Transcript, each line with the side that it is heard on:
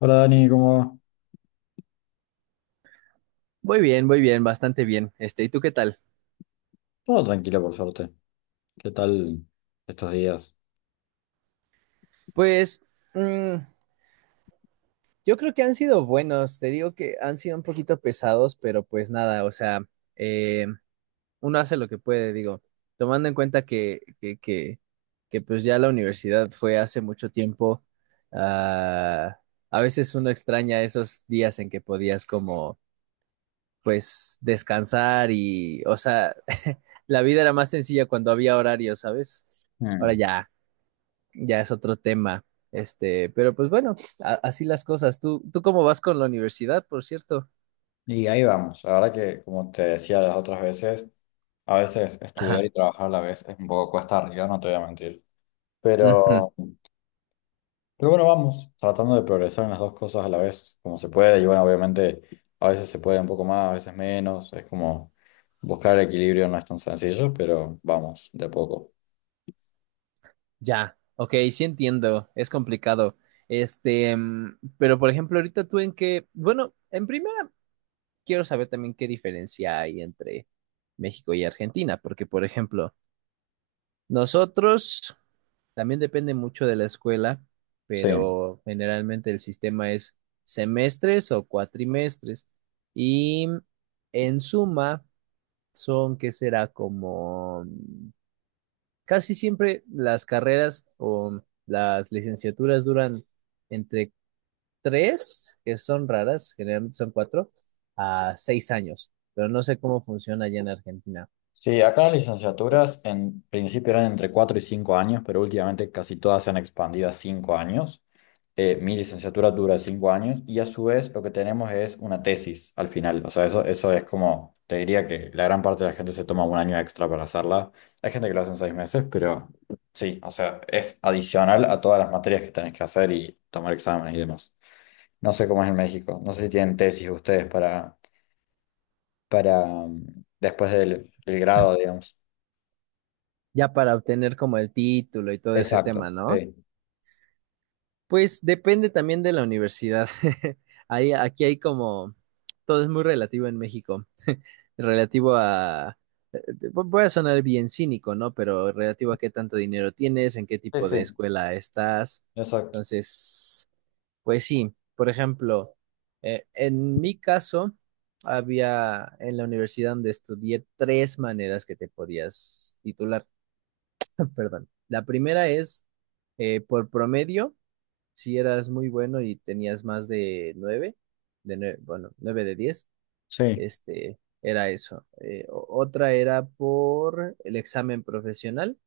left: Hola Dani, ¿cómo va?
right: Muy bien, bastante bien. ¿Y tú qué tal?
left: Todo tranquilo por suerte. ¿Qué tal estos días?
right: Pues mm, yo creo que han sido buenos, te digo que han sido un poquito pesados, pero pues nada, o sea, eh, uno hace lo que puede, digo, tomando en cuenta que pues ya la universidad fue hace mucho tiempo. ah, a veces uno extraña esos días en que podías como pues descansar y, o sea, la vida era más sencilla cuando había horario, ¿sabes? Ahora
left: Mm.
right: ya, ya es otro tema. Pero pues bueno, así las cosas. ¿Tú cómo vas con la universidad, por cierto?
left: Y ahí vamos. La verdad que, como te decía las otras veces, a veces estudiar
right: Ajá.
left: y trabajar a la vez es un poco cuesta arriba, no te voy a mentir.
right: Ujú.
left: Pero, pero bueno, vamos, tratando de progresar en las dos cosas a la vez, como se puede. Y bueno, obviamente, a veces se puede un poco más, a veces menos. Es como buscar el equilibrio no es tan sencillo, pero vamos, de a poco.
right: Ya. Ok, sí entiendo. Es complicado. Pero por ejemplo, ahorita tú en qué, bueno, en primera quiero saber también qué diferencia hay entre México y Argentina, porque por ejemplo, nosotros también depende mucho de la escuela,
left: Sí.
right: pero generalmente el sistema es semestres o cuatrimestres. Y en suma, son que será como casi siempre las carreras o las licenciaturas duran entre tres, que son raras, generalmente son cuatro, a 6 años. Pero no sé cómo funciona allá en Argentina.
left: Sí, acá las licenciaturas en principio eran entre 4 y 5 años, pero últimamente casi todas se han expandido a 5 años. Mi licenciatura dura 5 años y a su vez lo que tenemos es una tesis al final. O sea, eso es como, te diría que la gran parte de la gente se toma un año extra para hacerla. Hay gente que lo hace en 6 meses, pero sí, o sea, es adicional a todas las materias que tenés que hacer y tomar exámenes y demás. No sé cómo es en México, no sé si tienen tesis ustedes para, para después del grado, digamos.
right: Ya para obtener como el título y todo ese
left: Exacto,
right: tema, ¿no?
left: sí.
right: Pues depende también de la universidad. Ahí, aquí hay como, todo es muy relativo en México, relativo a, eh, voy a sonar bien cínico, ¿no? Pero relativo a qué tanto dinero tienes, en qué
left: Sí,
right: tipo de
left: sí,
right: escuela estás.
left: exacto.
right: Entonces, pues sí, por ejemplo, en mi caso, había en la universidad donde estudié tres maneras que te podías titular. Perdón. La primera es por promedio si eras muy bueno y tenías más de nueve, bueno, nueve de diez,
left: Sí,
right: era eso. Otra era por el examen profesional,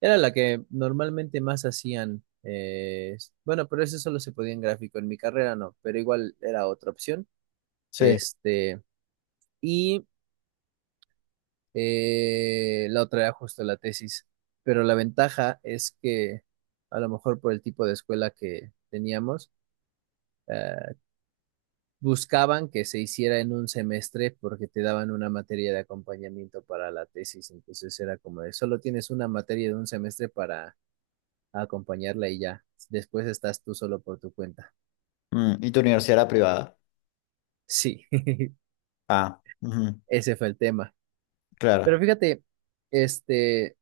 right: era la que normalmente más hacían. Bueno, pero eso solo se podía en gráfico, en mi carrera no, pero igual era otra opción.
left: sí.
right: Este, y la otra era justo la tesis, pero la ventaja es que a lo mejor por el tipo de escuela que teníamos, eh, buscaban que se hiciera en un semestre porque te daban una materia de acompañamiento para la tesis, entonces era como de solo tienes una materia de un semestre para acompañarla y ya, después estás tú solo por tu cuenta.
left: ¿Y tu universidad era privada?
right: Sí,
left: Ah, ujú,
right: ese fue el tema. Pero
left: claro.
right: fíjate, este,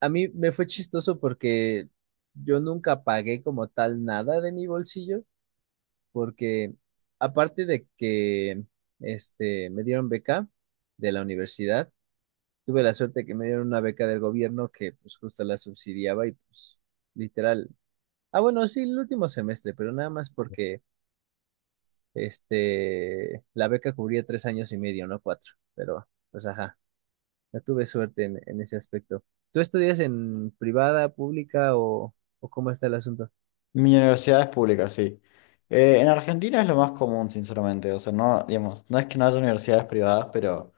right: a mí me fue chistoso porque yo nunca pagué como tal nada de mi bolsillo, porque aparte de que, me dieron beca de la universidad, tuve la suerte que me dieron una beca del gobierno que pues justo la subsidiaba y pues literal. Ah, bueno, sí, el último semestre, pero nada más porque la beca cubría 3 años y medio, no 4. Pero, pues ajá, no tuve suerte en ese aspecto. ¿Tú estudias en privada, pública o cómo está el asunto?
left: Mi universidad es pública, sí. En Argentina es lo más común, sinceramente. O sea, no, digamos, no es que no haya universidades privadas, pero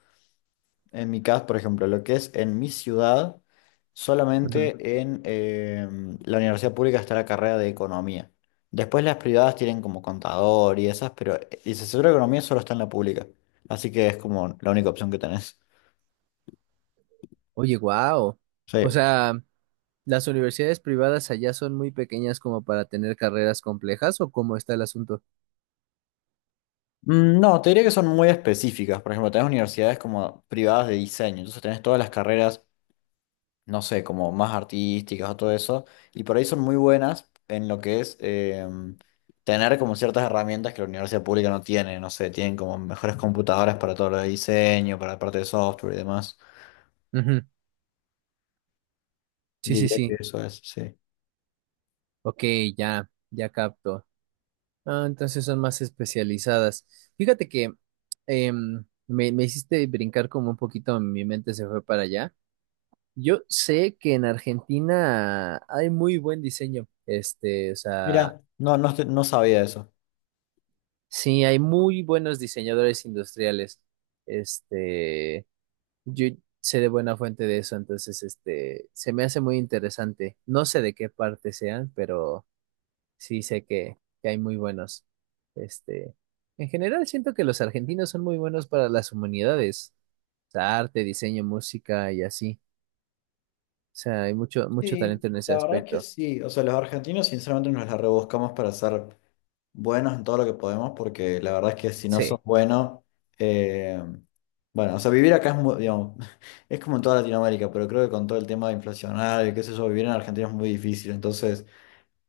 left: en mi caso, por ejemplo, lo que es en mi ciudad,
right: Ujú.
left: solamente en la universidad pública está la carrera de economía. Después las privadas tienen como contador y esas, pero licenciatura de economía solo está en la pública. Así que es como la única opción que tenés.
right: Oye, wow.
left: Sí.
right: O sea, ¿las universidades privadas allá son muy pequeñas como para tener carreras complejas o cómo está el asunto?
left: No, te diría que son muy específicas. Por ejemplo, tenés universidades como privadas de diseño, entonces tenés todas las carreras, no sé, como más artísticas o todo eso, y por ahí son muy buenas en lo que es tener como ciertas herramientas que la universidad pública no tiene, no sé, tienen como mejores computadoras para todo lo de diseño, para la parte de software y demás.
right: Ujú. Sí, sí,
left: Diría que
right: sí.
left: eso es, sí.
right: Ok, ya, ya capto. Ah, entonces son más especializadas. Fíjate que me hiciste brincar como un poquito, mi mente se fue para allá. Yo sé que en Argentina hay muy buen diseño, o sea,
left: Mira, no, no, no sabía eso.
right: sí, hay muy buenos diseñadores industriales. Este, yo sé de buena fuente de eso, entonces, se me hace muy interesante. No sé de qué parte sean, pero sí sé que hay muy buenos. Este, en general siento que los argentinos son muy buenos para las humanidades, o sea, arte, diseño, música y así. O sea, hay mucho, mucho
left: Sí,
right: talento en ese
left: la verdad es que
right: aspecto.
left: sí. O sea, los argentinos sinceramente nos la rebuscamos para ser buenos en todo lo que podemos, porque la verdad es que si no sos
right: Sí,
left: bueno, eh, bueno, o sea, vivir acá es muy, digamos, es como en toda Latinoamérica, pero creo que con todo el tema inflacionario, y qué sé yo, vivir en Argentina es muy difícil. Entonces,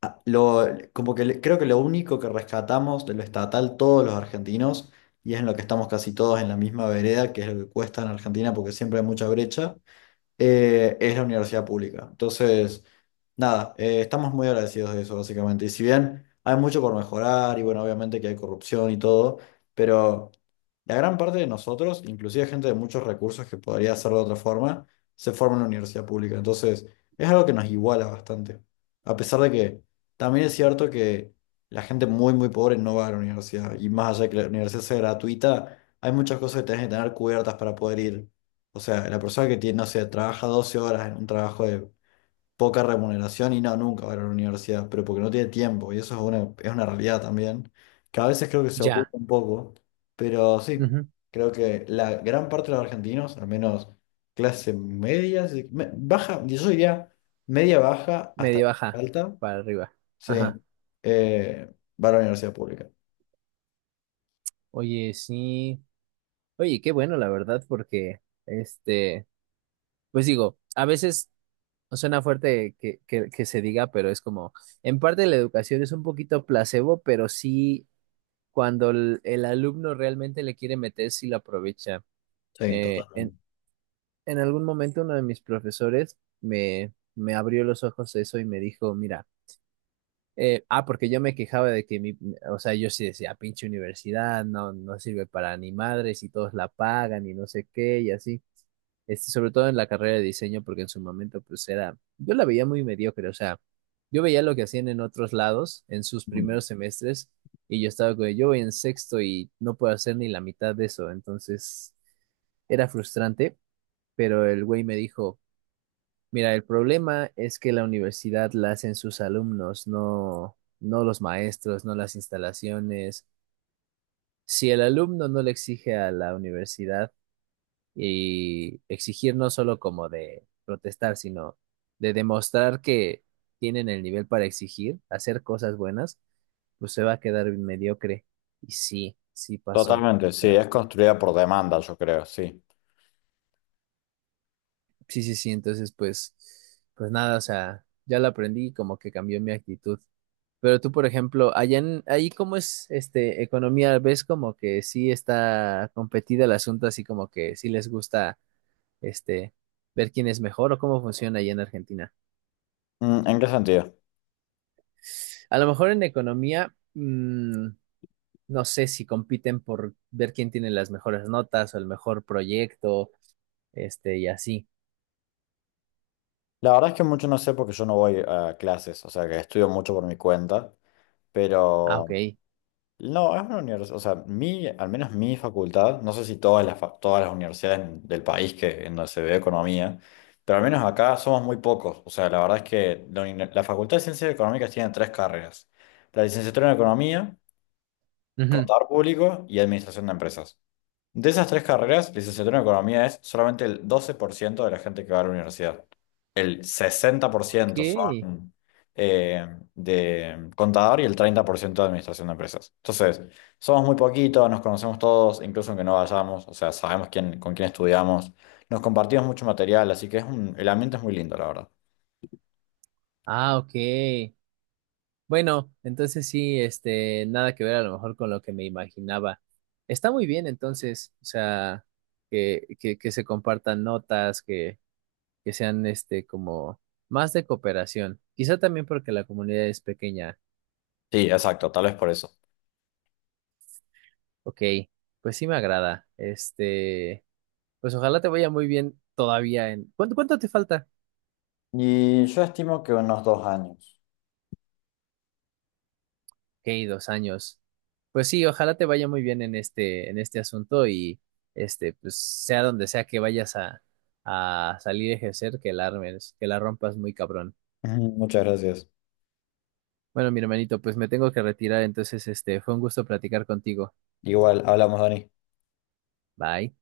left: a- lo, como que creo que lo único que rescatamos de lo estatal todos los argentinos, y es en lo que estamos casi todos en la misma vereda, que es lo que cuesta en Argentina, porque siempre hay mucha brecha es la universidad pública. Entonces, nada, estamos muy agradecidos de eso, básicamente. Y si bien hay mucho por mejorar, y bueno, obviamente que hay corrupción y todo, pero la gran parte de nosotros, inclusive gente de muchos recursos que podría hacerlo de otra forma, se forma en la universidad pública. Entonces, es algo que nos iguala bastante. A pesar de que también es cierto que la gente muy, muy pobre no va a la universidad. Y más allá de que la universidad sea gratuita, hay muchas cosas que tenés que tener cubiertas para poder ir. O sea, la persona que tiene, no sé, trabaja 12 horas en un trabajo de poca remuneración y no, nunca va a ir a la universidad, pero porque no tiene tiempo, y eso es una realidad también, que a veces creo que se oculta
right: ya.
left: un poco, pero sí,
right: Ujú.
left: creo que la gran parte de los argentinos, al menos clase media, sí, baja, yo diría media baja hasta
right: Medio baja,
left: alta,
right: para arriba.
left: sí,
right: Ajá.
left: eh, va a la universidad pública.
right: Oye, sí. Oye, qué bueno, la verdad, porque, pues digo, a veces suena fuerte que se diga, pero es como, en parte la educación es un poquito placebo, pero sí cuando el alumno realmente le quiere meter, sí lo aprovecha.
left: Sí,
right: Eh, en,
left: totalmente.
right: en algún momento uno de mis profesores me abrió los ojos a eso y me dijo, mira, porque yo me quejaba de que mi, o sea, yo sí decía, pinche universidad, no, no sirve para ni madres y todos la pagan y no sé qué y así. Sobre todo en la carrera de diseño, porque en su momento pues era, yo la veía muy mediocre, o sea, yo veía lo que hacían en otros lados, en sus
left: Mm.
right: primeros semestres, y yo estaba como, yo voy en sexto y no puedo hacer ni la mitad de eso, entonces era frustrante, pero el güey me dijo, mira, el problema es que la universidad la hacen sus alumnos, no, no los maestros, no las instalaciones. Si el alumno no le exige a la universidad, y exigir no solo como de protestar, sino de demostrar que tienen el nivel para exigir, hacer cosas buenas, pues se va a quedar mediocre. Y sí, sí pasó.
left: Totalmente,
right: O
left: sí,
right: sea,
left: es construida por demanda, yo creo, sí.
right: sí, sí, sí. Entonces, pues, pues nada, o sea, ya lo aprendí y como que cambió mi actitud. Pero tú, por ejemplo, allá en, ahí cómo es economía, ¿ves como que sí está competida el asunto, así como que sí les gusta este ver quién es mejor o cómo funciona allá en Argentina?
left: ¿En qué sentido?
right: A lo mejor en economía, no sé si compiten por ver quién tiene las mejores notas o el mejor proyecto, y así.
left: La verdad es que mucho no sé porque yo no voy a clases, o sea que estudio mucho por mi cuenta,
right: Ah, ok.
left: pero no, es una universidad, o sea, mi, al menos mi facultad, no sé si todas todas las universidades del país que, en donde se ve economía, pero al menos acá somos muy pocos, o sea, la verdad es que la Facultad de Ciencias Económicas tiene tres carreras, la licenciatura en Economía,
right: Ujú.
left: Contador Público y Administración de Empresas. De esas tres carreras, licenciatura en economía es solamente el 12% de la gente que va a la universidad. El sesenta por
right: Ok.
left: ciento son eh, de contador y el 30% de administración de empresas. Entonces, somos muy poquitos, nos conocemos todos, incluso aunque no vayamos, o sea, sabemos quién, con quién estudiamos, nos compartimos mucho material, así que es un, el ambiente es muy lindo, la verdad.
right: Ah, ok. Bueno, entonces sí, nada que ver a lo mejor con lo que me imaginaba. Está muy bien entonces, o sea, que se compartan notas, que sean como más de cooperación. Quizá también porque la comunidad es pequeña.
left: Sí, exacto, tal vez por eso.
right: Ok, pues sí me agrada. Pues ojalá te vaya muy bien todavía en... cuánto te falta?
left: Y yo estimo que unos 2 años.
right: Ok, 2 años. Pues sí, ojalá te vaya muy bien en en este asunto y pues sea donde sea que vayas a salir a ejercer, que la armes, que la rompas muy cabrón.
left: Ujú, muchas gracias.
right: Bueno, mi hermanito, pues me tengo que retirar, entonces fue un gusto platicar contigo.
left: Igual, hablamos, Dani.
right: Bye.